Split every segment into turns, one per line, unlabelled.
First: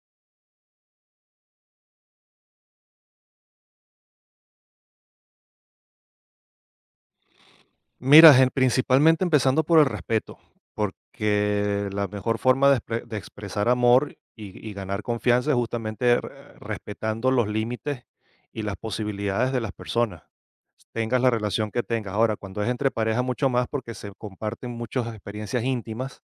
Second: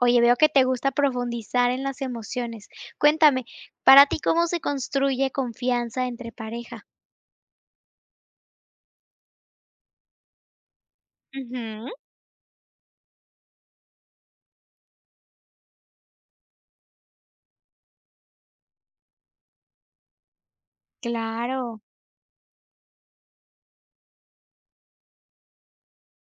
Oye, veo que te gusta profundizar en las emociones. Cuéntame, ¿para ti cómo se construye confianza entre pareja?
Mira, ge principalmente empezando por el respeto, porque
Ujú.
la mejor forma de exp de expresar amor y ga y ganar confianza es justamente r respetando los límites y las posibilidades de las personas, s tengas la relación
Claro.
que tengas, ahora, cuando es entre parejas, mucho más, porque se comparten muchas experiencias íntimas,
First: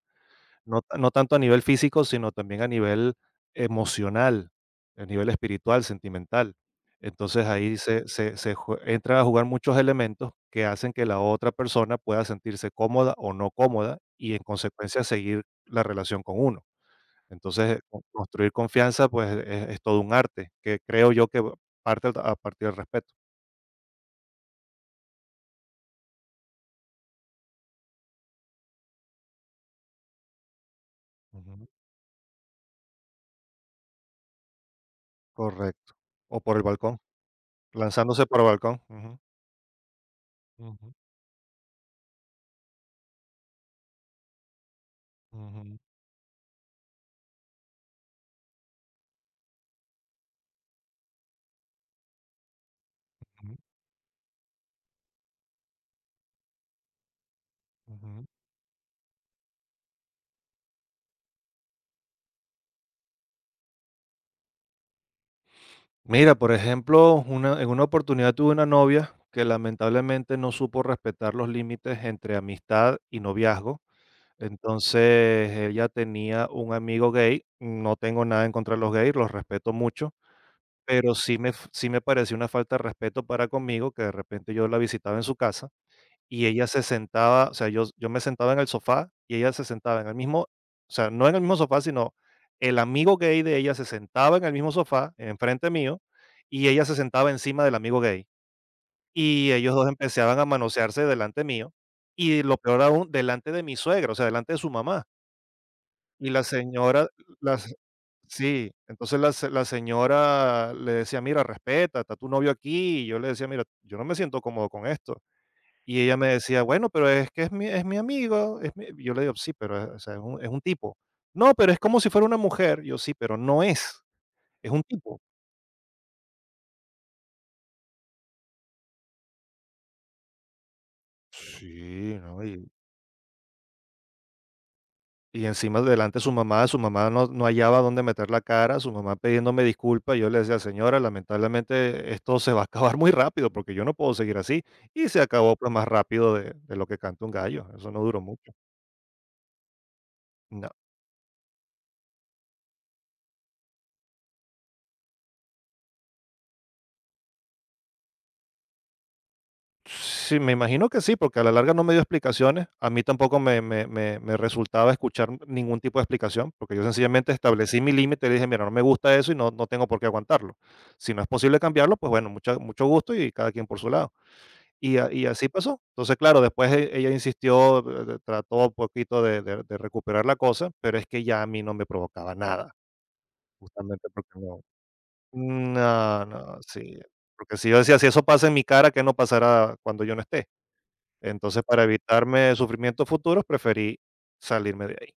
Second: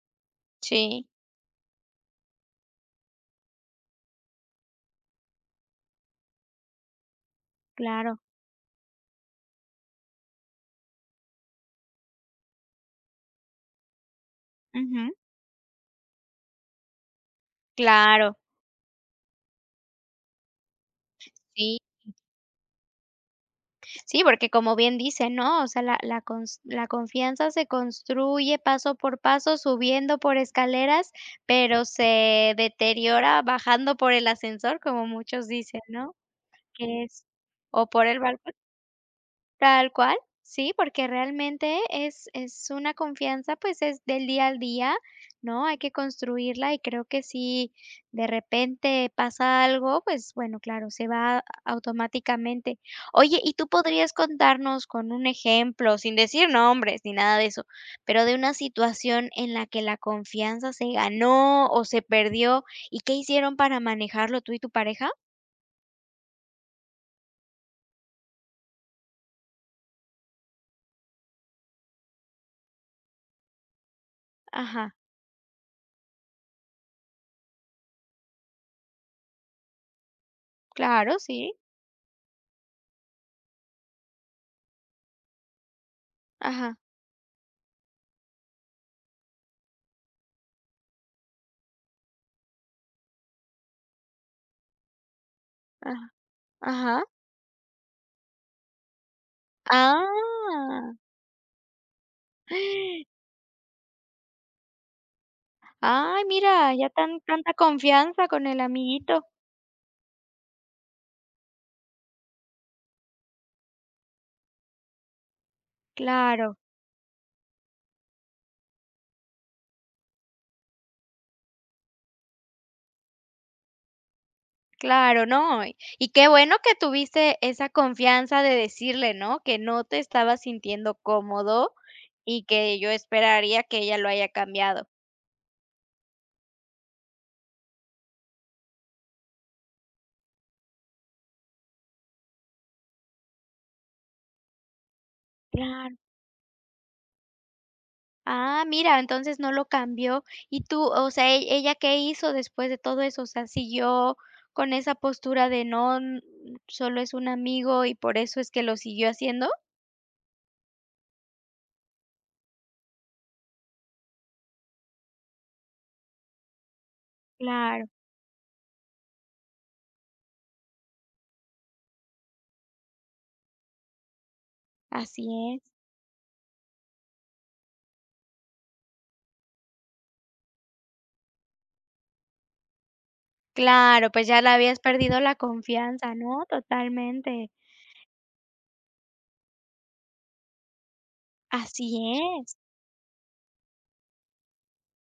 no ta
Sí.
no tanto a nivel físico, sino también a nivel emocional, el nivel espiritual, sentimental. Entonces ahí se
Claro.
se se ju entran a jugar muchos elementos que hacen que la otra persona pueda sentirse cómoda o no cómoda y, en consecuencia,
Ujú.
seguir la relación con uno. Entonces con
Claro.
construir confianza, pues es es todo un arte que creo yo que
Sí.
parte a partir del respeto.
Sí, porque como bien dicen, ¿no? O sea, la la cons la confianza se construye paso por paso, subiendo por escaleras,
Ujú.
pero se deteriora bajando por el ascensor, como muchos dicen,
Correcto.
¿no?
O por el balcón.
Que es O por el
Lanzándose por el
balcón.
balcón, ujú.
Tal cual. Sí,
Ujú.
porque realmente, es es una confianza, pues, es del día al día, ¿no?, hay
Ujú.
que construirla, y creo que si de repente pasa algo, pues, bueno, claro, se va automáticamente. Oye, y
Ujú.
tú podrías contarnos, con un ejemplo, sin decir nombres ni nada de eso, pero
Ujú.
de una situación en la que la confianza se ganó o se perdió. ¿Y qué hicieron para manejarlo, tú y tu pareja?
Mira, por ejemplo, una en una oportunidad, tuve una novia, que lamentablemente, no supo respetar los límites entre amistad y noviazgo.
Ajá.
Entonces, ella tenía un amigo gay, no tengo nada en contra de los gays, los respeto mucho. Pero
Claro,
sí me
sí.
f sí me pareció una falta de respeto para conmigo, que de repente, yo la visitaba en su casa, y ella
Ajá.
se sentaba O sea, yo yo me sentaba en el sofá, y ella se sentaba en el mismo o sea, no en el mismo sofá, sino el amigo gay de ella, se sentaba en el mismo sofá, enfrente mío,
Ajá.
y ella se
Ajá.
sentaba encima del amigo gay. Y ellos 2, empezaban a
Ah.
manosearse, delante mío. Y lo peor, aún delante de mi suegra, o sea, delante de su mamá.
Ay,
Y la
mira, ya
señora,
tan tanta
la señ
confianza con el
Sí, entonces
amiguito.
la s la señora le decía: "Mira, respeta, está tu novio aquí", y yo le decía: "Mira, yo no me siento cómodo con esto". Y ella me
Claro.
decía: "Bueno, pero es que es mi es mi amigo es mi", yo le digo: "Sí, pero, o sea, es un es un tipo". "No, pero es como si fuera una mujer". Yo: "Sí, pero no es, es un tipo".
Claro, no. Y qué bueno que tuviste esa confianza de decirle, ¿no?, que no te estabas sintiendo cómodo
Sí, no
y
y
que yo esperaría que ella lo haya cambiado.
Y encima delante de su mamá, su mamá no no hallaba dónde meter la cara. Su mamá pidiéndome disculpas, yo le decía: "Señora, lamentablemente, esto se va a acabar muy rápido porque yo no puedo seguir así". Y se acabó, pues, más
Claro.
rápido de de lo que canta un gallo. Eso no duró mucho.
Ah, mira, entonces no lo cambió. ¿Y
No.
tú? o sea, ell ella ¿qué hizo después de todo eso? O sea, ¿siguió con esa postura de: "No, n solo es un amigo", y por eso es que lo siguió haciendo?
Sí, me imagino que sí, porque a la larga no me dio explicaciones. A mí tampoco me me me me resultaba escuchar ningún tipo de explicación porque yo sencillamente establecí
Claro.
mi límite y le dije: "Mira, no me gusta eso y no, no tengo por qué aguantarlo. Si no es posible cambiarlo. Pues, bueno, mucha mucho gusto y cada quien por su lado". Y a y
Así
así
es.
pasó. Entonces, claro, después e ella insistió, trató un poquito de de de recuperar la cosa, pero es que ya a mí no me provocaba nada. Justamente
Claro. Pues,
porque
ya le
no.
habías perdido la confianza,
No,
¿no?
no, sí,
Totalmente.
porque si yo decía: "Si eso pasa en mi cara, ¿qué no pasará cuando yo no esté?". Entonces, para
Así es.
evitarme sufrimientos futuros, preferí salirme de ahí.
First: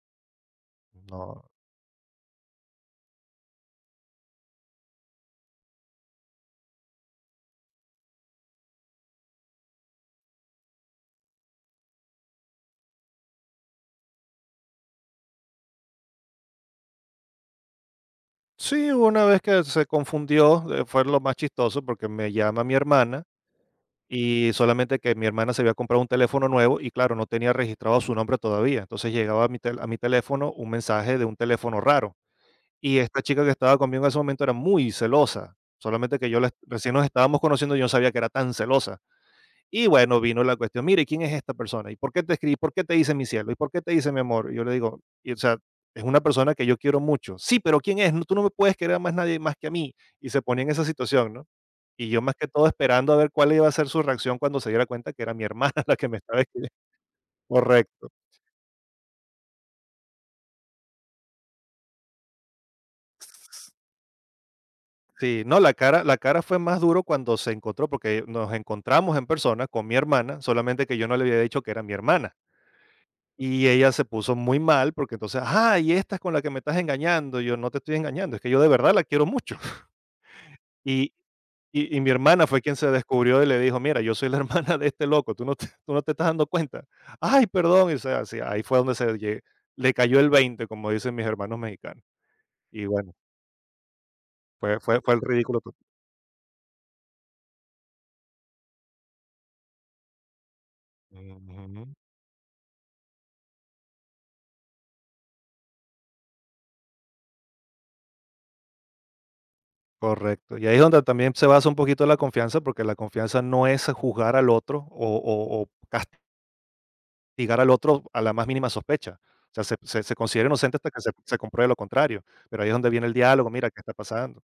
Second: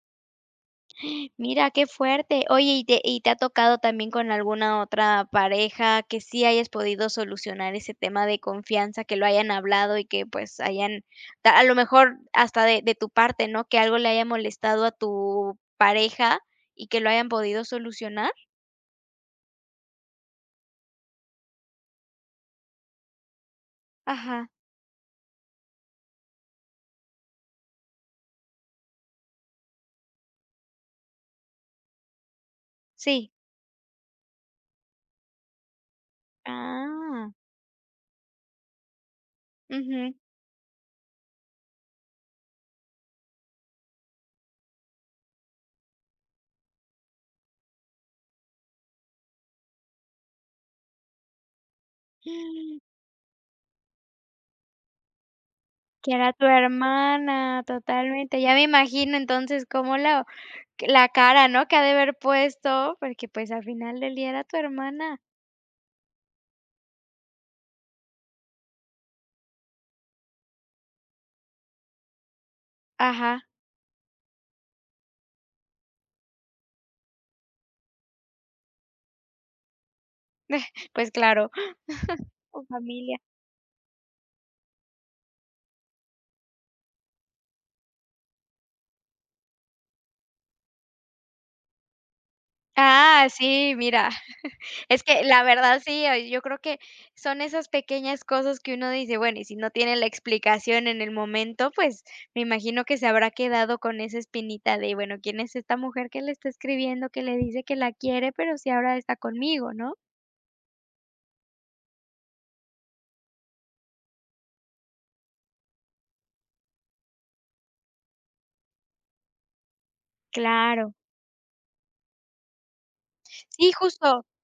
No.
Mira, qué fuerte. Oye, y te y, ¿te ha tocado también con alguna otra pareja que sí hayas podido solucionar ese tema de confianza?, que lo hayan hablado y que pues hayan, t a lo mejor hasta de de tu parte, ¿no?, que algo le haya molestado a tu pareja y que lo hayan podido solucionar.
Sí, hubo una vez que se confundió, fue lo más chistoso porque me llama mi hermana,
Ajá.
y solamente que mi hermana se había comprado un teléfono nuevo y claro, no tenía registrado su nombre todavía. Entonces llegaba a mi tel a mi teléfono un mensaje de un teléfono raro. Y esta
Sí.
chica que estaba conmigo en ese momento era muy celosa, solamente que yo la recién nos
Ah.
estábamos conociendo y yo no sabía que era tan celosa. Y
Ujú.
bueno, vino la cuestión. "Mira y, ¿quién es esta persona? ¿Y por qué te escribe? Y, ¿por qué te dice mi cielo? Y, ¿por qué te dice mi amor?", y yo le digo: "O sea, es una persona que yo quiero mucho". "Sí, pero ¿quién es? Tú no me puedes querer a más nadie más que a mí", y se ponía en esa situación, ¿no? Y yo más que todo esperando a ver cuál iba a ser su reacción cuando se diera cuenta que era mi hermana la que
Que
me
era
estaba
tu
escribi
hermana.
Correcto.
Totalmente. Ya me imagino. Entonces cómo lo la cara, ¿no?, que ha de haber puesto porque, pues, al final del día era tu hermana.
Sí, no, la cara la cara fue más duro cuando se encontró porque nos encontramos en persona con mi hermana. Solamente que yo no le había dicho que era mi hermana.
Ajá.
Y ella se puso muy mal porque entonces: "Ajá, y esta es con la que me estás engañando". Y yo: "No te estoy engañando. Es que yo de verdad la quiero mucho".
Pues,
Y
claro.
y y mi hermana fue
Con
quien se
familia.
descubrió y le dijo: "Mira, yo soy la hermana de este loco, tú no t ¿tú no te estás dando cuenta?". "Ay, perdón", o sea si, y ahí fue donde se lle le cayó el 20, como dicen mis hermanos mexicanos. Y bueno
Ah, sí. Mira,
fue fue
es
fue el
que, la
ridículo tot
verdad sí, oye, yo creo que son esas pequeñas cosas que uno dice bueno, y si no tiene la explicación en el momento,
Ujú.
pues, me imagino que se habrá quedado con esa espinita de: "Bueno, ¿quién es esta mujer que le está escribiendo que le dice que la quiere, pero si ahora está conmigo", ¿no?
Correcto. Y ahí es donde también se basa un poquito la confianza, porque la confianza no es juzgar al otro o o o cast Ligar al otro, a la más mínima sospecha. O sea, se se considera inocente, hasta
Claro.
que se se compruebe lo contrario. Pero ahí es donde viene el diálogo: "Mira,
Sí,
qué está
justo.
pasando".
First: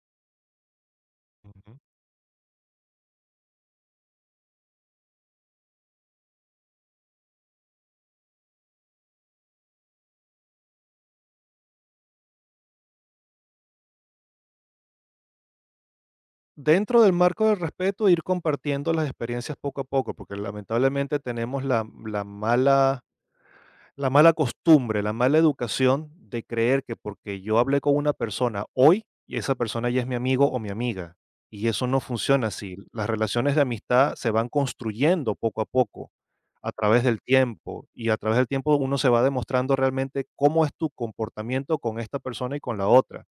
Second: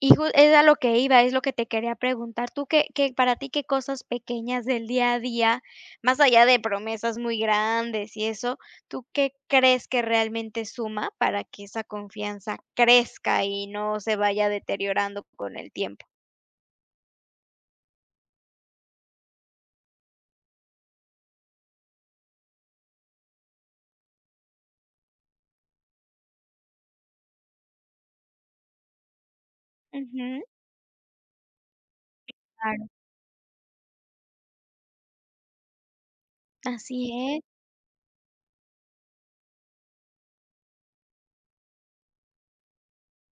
Y jus es a lo que iba. Es lo que te
Ujú.
quería preguntar. Tú, qué qué Para ti, ¿qué cosas pequeñas, del día a día?, más allá de promesas muy grandes, y eso. ¿Tú qué crees, que realmente suma para que esa confianza crezca, y no se vaya deteriorando con el tiempo?
Dentro del marco del respeto, ir compartiendo las experiencias poco a poco, porque lamentablemente, tenemos la m la mala la mala costumbre, la mala educación, de creer, que porque yo hablé con una persona hoy, y esa persona ya es mi
Ujú.
amigo o mi amiga. Y eso no
Sí,
funciona así.
claro.
Las relaciones de amistad, se van construyendo poco a poco, a través
Así
del
es.
tiempo. Y a través del tiempo, uno se va demostrando realmente, cómo es tu comportamiento con esta persona, y con la otra.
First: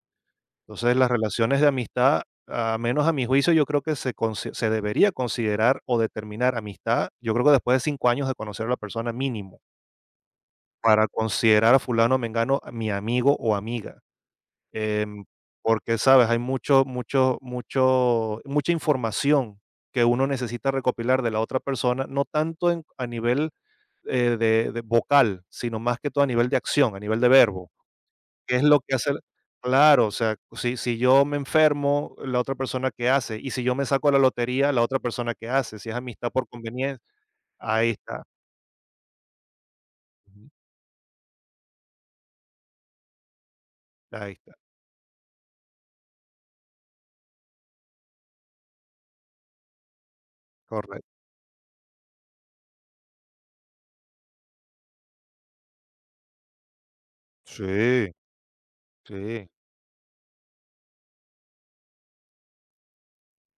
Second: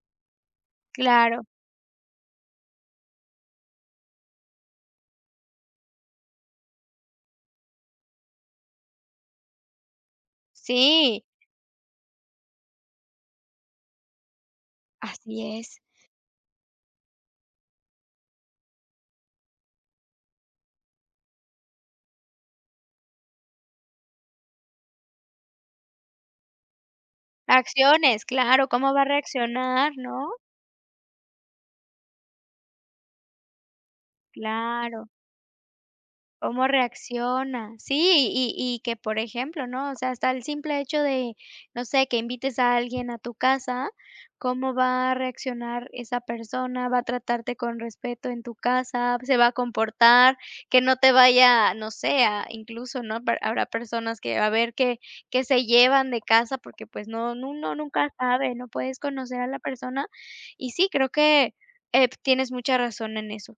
Entonces, las
Claro.
relaciones de amistad, a menos a mi juicio, yo creo que se consi se debería considerar, o determinar amistad, yo creo, que después de 5 años, de conocer a la persona, mínimo. Para
Sí.
considerar a fulano o mengano, mi amigo o amiga, em,
Así es.
porque, ¿sabes?, hay mucho mucho mucho mucha información, que uno necesita recopilar de la otra persona, no tanto en a nivel, eh, de de vocal, sino más que todo a nivel de acción a nivel de verbo.
Acciones,
¿Qué es
claro.
lo
¿Cómo
que
va a
hace el?
reaccionar,
Claro, o
no?
sea, si si yo me enfermo, ¿la otra persona que hace? Y, ¿si yo me saco a la lotería, la otra
Claro.
persona qué hace? Si es amistad por
Cómo
convenien
reacciona.
Ahí
Sí,
está.
y y y que por ejemplo ¿no? O sea, hasta el
Ujú.
simple hecho de, no sé, que invites a alguien a tu casa,
Ahí esta.
¿cómo va a reaccionar esa persona? ¿Va a tratarte con respeto en tu casa? ¿Se va a comportar? Que no
Correcto.
te vaya, no sé, a incluso ¿no?, per habrá personas que, a ver que que se llevan de casa porque pues no uno nunca
Sí.
sabe. No puedes conocer
Sí.
a la persona y sí, creo que, eh, p tienes mucha razón en eso.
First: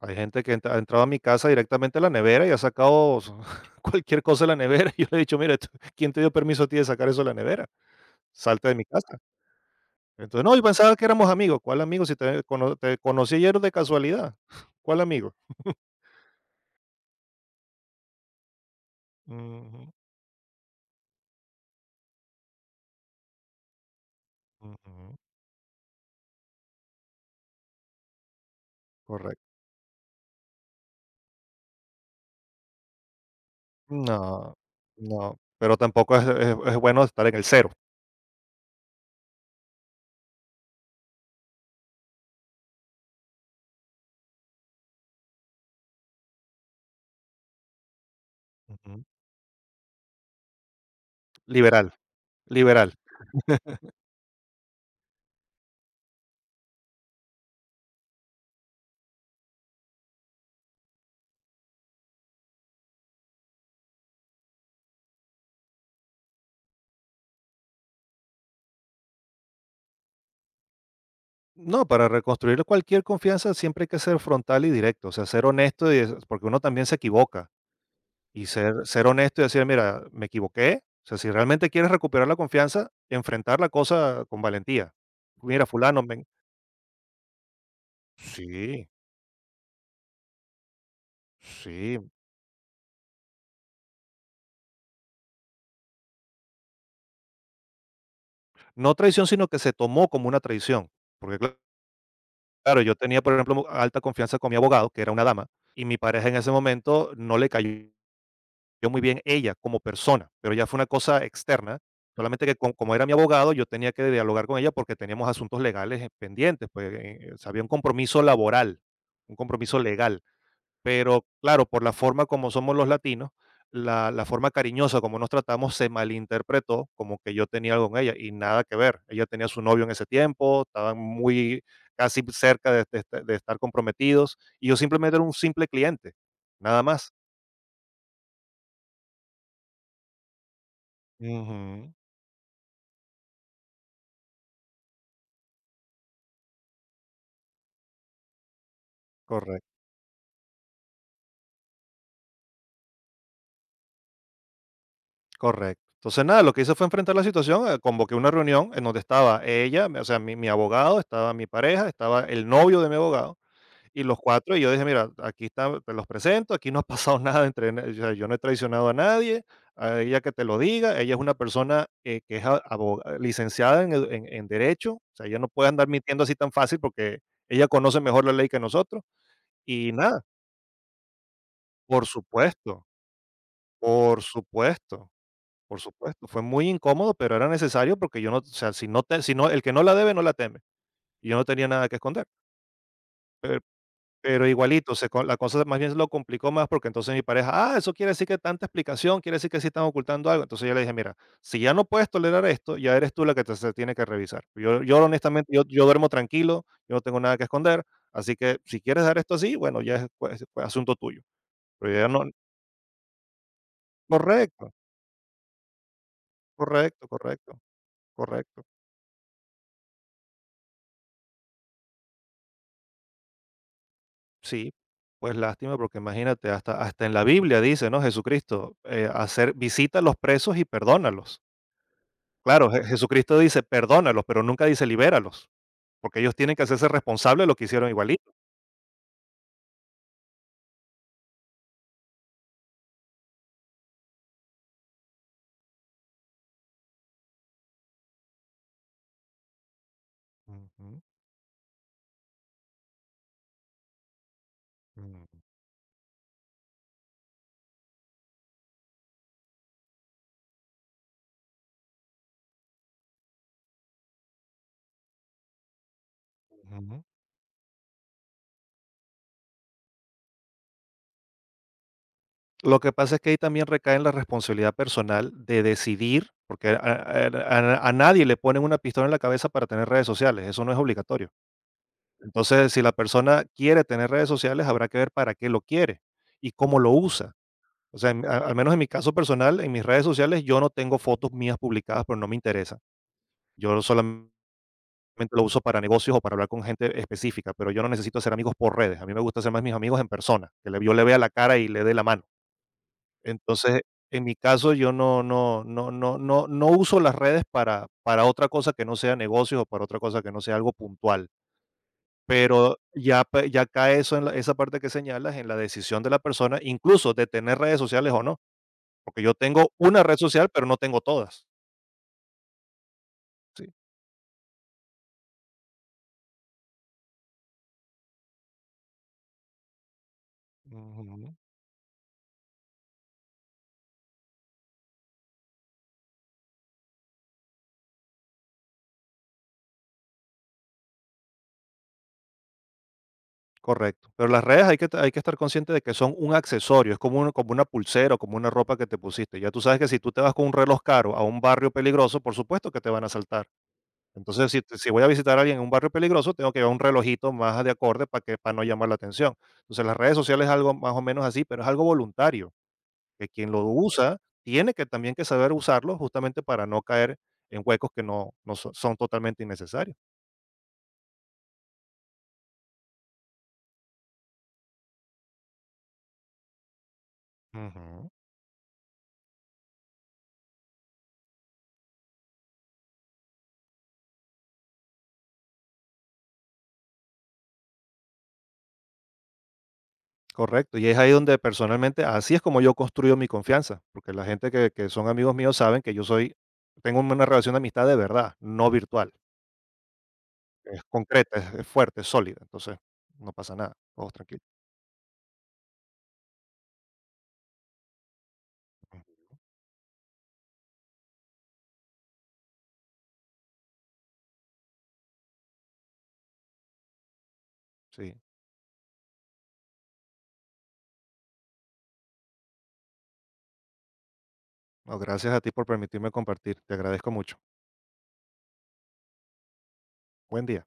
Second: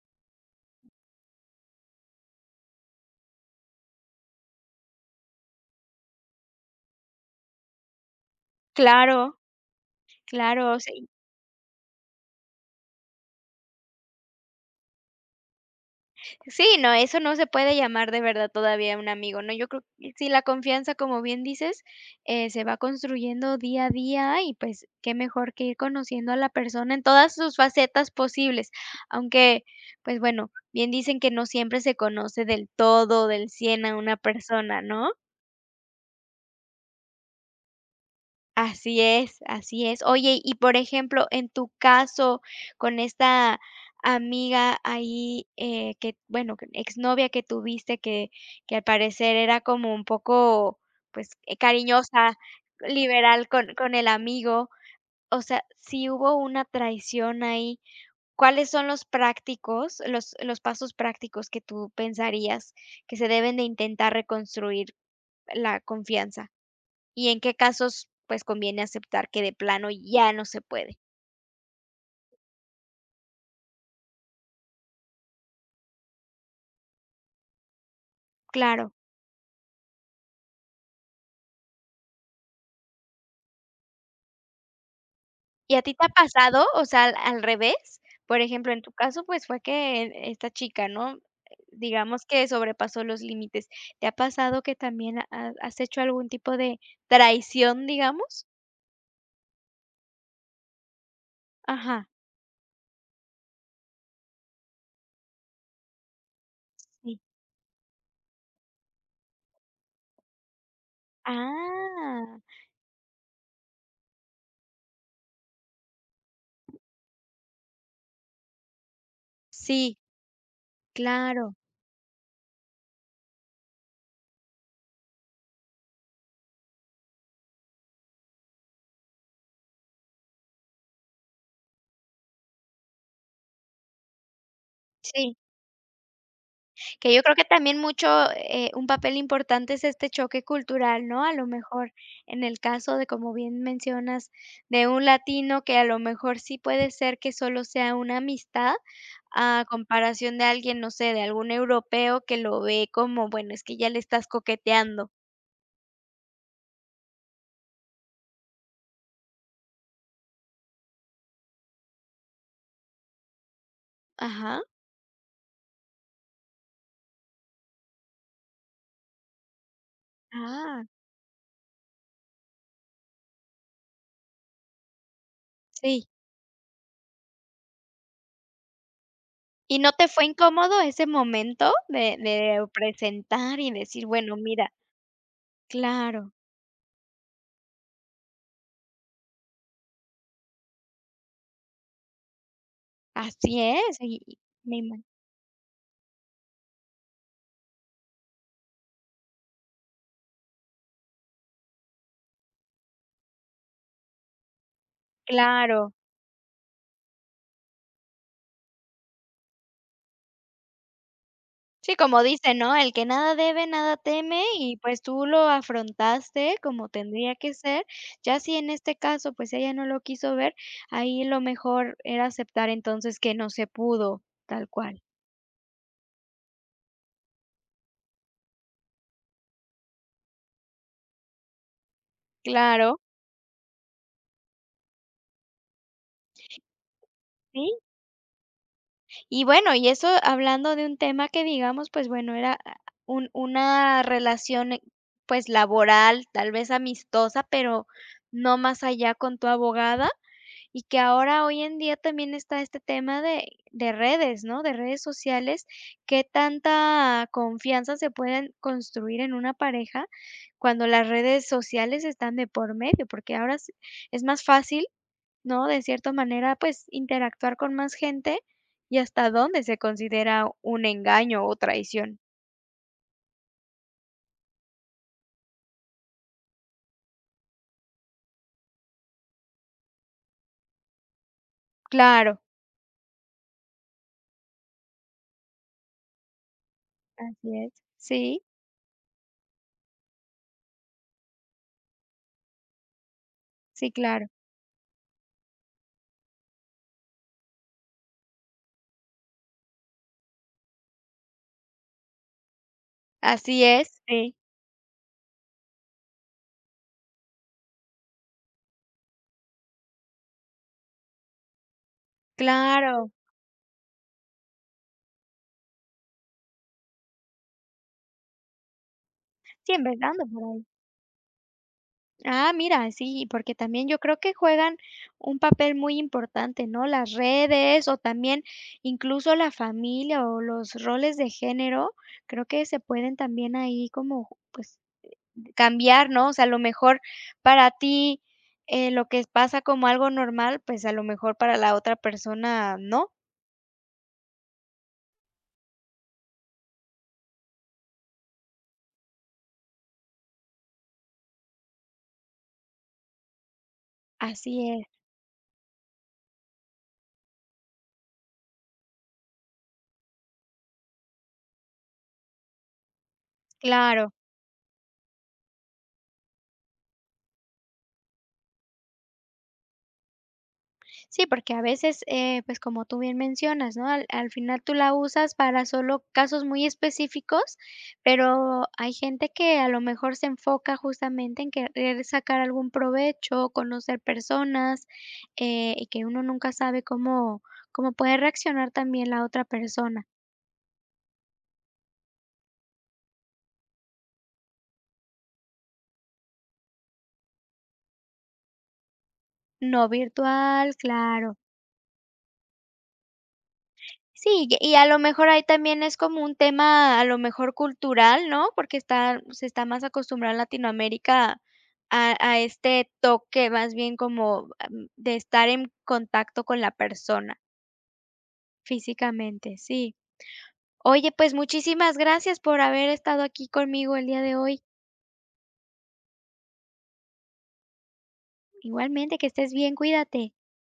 Hay gente que ha entra ha entrado a mi casa directamente a la nevera y ha sacado su cualquier cosa de la nevera y yo le he dicho: "Mira tú ¿quién te dio permiso a ti de sacar eso de la nevera? Salte de mi casa".
Claro.
Entonces: "No, yo
Claro,
pensaba que
sí.
éramos amigos". "¿Cuál amigos? Si todavía cono te conocí y eres de casualidad, ¿cuál amigos?".
Sí, no, eso no se puede llamar de verdad todavía un amigo ¿no? Yo creo
Ujú.
que, sí la confianza, como bien dices, eh, se va construyendo día a día, y pues qué
Ujú.
mejor que ir conociendo a la persona en todas sus facetas posibles.
Correc
Aunque pues bueno, bien dicen que: "No siempre se conoce del todo, del 100 a una
No,
persona", ¿no?
no. Pero tampoco es es es bueno estar en el 0.
Así es, así es. Oye, y por ejemplo, en tu caso con esta amiga ahí, eh, que bueno, que exnovia que tuviste que que al
Ujú.
parecer era como un poco, pues, eh,
Liberal,
cariñosa,
liberal.
liberal con con el amigo. O sea, si hubo una traición ahí, ¿cuáles son los prácticos los los pasos prácticos que tú pensarías que se deben de intentar reconstruir la confianza? Y, ¿en qué casos, pues, conviene aceptar que de plano ya no se puede?
No, para reconstruir cualquier confianza siempre hay que ser frontal y directo, o sea, ser honesto y eso, porque uno también se equivoca. Y ser
Claro.
ser honesto y decir: "Mira, me equivoqué". O sea, si realmente quieres recuperar la confianza, enfrentar la cosa con valentía. "Mira,
¿Y a ti
fulano,
te ha
me"
pasado? O sea, ¿al al revés? Por ejemplo, en
Sí.
tu caso, pues fue que esta chica, ¿no?,
Sí.
digamos que sobrepasó los límites. ¿Te ha pasado que también has has hecho algún tipo de traición, digamos?
No traición, sino que se tomó como una traición, porque [unintelligible]
Ajá.
Claro, yo tenía, por ejemplo, alta confianza con mi abogado, que era una dama. Y mi pareja, en ese momento,
Sí.
no le cayó muy bien, ella como persona, pero ya fue una cosa externa.
Ah.
Solamente, que co como era mi abogado, yo tenía que dialogar con ella, porque teníamos asuntos legales, eh, pendientes, pues, eh, o sea, había un compromiso laboral, un compromiso
Sí.
legal. Pero
Claro.
claro, por la forma como somos los latinos, la la forma cariñosa como nos tratamos, se malinterpretó, como que yo tenía algo con ella, y nada que ver. Ella tenía su novio, en ese tiempo. Estaba muy casi p cerca de de est de estar comprometidos. Y yo, simplemente, era un
Sí.
simple cliente, nada más.
Que yo creo, que también mucho, eh, un papel importante, es este choque cultural, ¿no? A lo mejor,
Ujú.
en el caso de como bien mencionas, de un latino que a lo mejor, sí puede ser que solo sea una amistad,
Correc
a comparación de alguien, no sé, de algún europeo, que lo ve como: "Bueno, es que ya le estás coqueteando".
Correcto. Entonces, nada, lo que hice, fue enfrentar la situación. Convoqué una reunión, en donde estaba ella, mi o sea, mi mi abogado, estaba mi pareja, estaba el novio de mi abogado, y los cuatro. Y
Ajá.
yo dije: "Mira, aquí está, te los presento, aquí no ha pasado nada, entre n O sea, yo no he traicionado a nadie, a ella que te lo
Ah.
diga, ella es una persona, que que es abo licenciada en edu en en derecho. O sea, ella no puede andar
Sí.
mintiendo así tan fácil, porque ella conoce mejor la ley, que nosotros".
Y, ¿no
Y
te
nada.
fue incómodo, ese momento?
Por
De de
supuesto.
presentar, y decir:
Por
"Bueno, mira".
supuesto. Por supuesto.
Claro.
Fue muy incómodo, pero era necesario, porque yo no O sea, si no te si no El que no la debe, no la teme. Y yo no tenía nada que esconder. Per
Así es y
pero
me
igualito,
ima
se co la cosa más bien se lo complicó más porque entonces mi pareja: "Ah, eso quiere decir que tanta explicación, quiere decir que sí están ocultando algo". Entonces yo le dije: "Mira, si ya no puedes tolerar esto, ya eres tú la que te se tiene que revisar. Yo yo honestamente, yo yo
Claro.
duermo tranquilo, yo no tengo nada que esconder, así que si quieres dar esto así, bueno, ya ej pues pues asunto tuyo", pero
Sí,
yo ya
como
no
dicen, ¿no?, "el que nada debe nada teme"
Correcto.
y, pues, tú lo afrontaste como
Correcto,
tendría que
correcto.
ser, ya si
Correcto.
en este caso, pues, ella no lo quiso ver, ahí lo mejor era aceptar entonces que no se pudo. Tal
Sí,
cual.
pues, lástima, porque imagínate hasta hasta en la Biblia dice, ¿no?: "Jesucristo, eh, hacer visita a los presos y perdónalos". Claro. Je
Claro.
Jesucristo dice: "Perdónalos", pero nunca dice libéralos porque ellos tienen que hacerse responsables de lo que
Sí.
hicieron igualito.
Y bueno, y eso hablando de un tema que digamos, pues, bueno, era ah un una relación, pues, laboral, tal vez amistosa, pero no más allá con tu abogada y que
Ujú.
ahora hoy en día también está este tema de de redes, ¿no?, de redes
Ujú.
sociales. ¿Qué tanta confianza se pueden construir en una pareja cuando las redes sociales están de por medio? Porque ahora es es más fácil, ¿no?, de cierta manera, pues,
Ujú.
interactuar con más gente y, ¿hasta dónde se considera un engaño o traición?
Lo que pasa es que ahí también recaen la responsabilidad personal de decidir, porque a er a n a nadie le ponen una pistola en la cabeza para tener redes sociales. Eso no es obligatorio.
Claro.
Entonces, si la persona quiere tener redes sociales, habrá que ver para qué lo quiere y cómo lo usa.
Así es,
O sea,
sí.
al menos en mi caso personal en mis redes sociales, yo no tengo fotos mías publicadas, porque no me interesa. Yo
Sí,
sola
claro.
mente lo uso para negocios o para hablar con gente específica, pero yo no necesito hacer amigos por redes. A mí me gusta ser más mis amigos en persona que le yo les vea la cara y les dé la mano.
Así
Entonces,
es,
en
sí.
mi caso, yo no no no no no no uso las redes para para otra cosa que no sea negocios, o para otra cosa que no sea algo puntual. Pero
Claro.
ya p ya cae eso en la esa parte que señalas en la decisión de la persona, incluso, de tener redes sociales o no. Porque yo tengo
Sí,
una red
empezando por
social,
ahí.
pero no tengo todas.
Ah, mira, sí, porque
Sí.
también yo creo que juegan un papel muy importante, ¿no?, las redes, o también, incluso, la familia o los roles de
Ujú.
género. Creo que se pueden también ahí como, pues, cambiar, ¿no? O sea, a lo mejor para ti, eh, lo que es pasa como algo normal, pues, a lo mejor para la otra persona, no.
Correcto, pero las redes hay que hay que estar consciente de que son un accesorio. Es como un como una pulsera o como una ropa que te pusiste ya tú sabes que si tú te vas con un reloj caro a un barrio peligroso, por supuesto que te van a asaltar. Entonces si
Así
t
es.
si voy a visitar a alguien en un barrio peligroso, tengo que llevar un relojito más a de acorde para que para no llamar la atención. Entonces las redes sociales es algo más o menos así, pero es algo voluntario que quien lo
Claro.
usa tiene que también que saber usarlo justamente para no caer en huecos que no no so son totalmente innecesarios.
Sí, porque a veces, eh, pues como tú bien mencionas, ¿no?, al al final tú la usas para solo casos muy específicos,
Ujú.
pero hay gente que a lo mejor se enfoca justamente en querer sacar algún provecho, conocer personas, eh, y que uno nunca sabe cómo cómo puede reaccionar también la otra persona.
Correcto, y es ahí donde personalmente así es como yo construyo mi confianza porque la gente que que son amigos míos saben que yo soy tengo una relación de amistad de verdad, no virtual.
No virtual,
Es concreta,
claro.
e es fuerte, sólida. Entonces no pasa nada, todos tranquilos.
Sí, ye y a lo mejor ahí también es como un tema a lo mejor cultural, ¿no?, porque está
Ujú.
se está más acostumbrado en Latinoamérica a a este toque más bien como, am, de estar en contacto con la persona.
Sí.
Físicamente, sí. Oye, pues muchísimas gracias por haber estado aquí conmigo el día de hoy.
No, gracias a ti por permitirme compartir. Te agradezco mucho.
Igualmente que estés bien. Cuídate.
Buen día.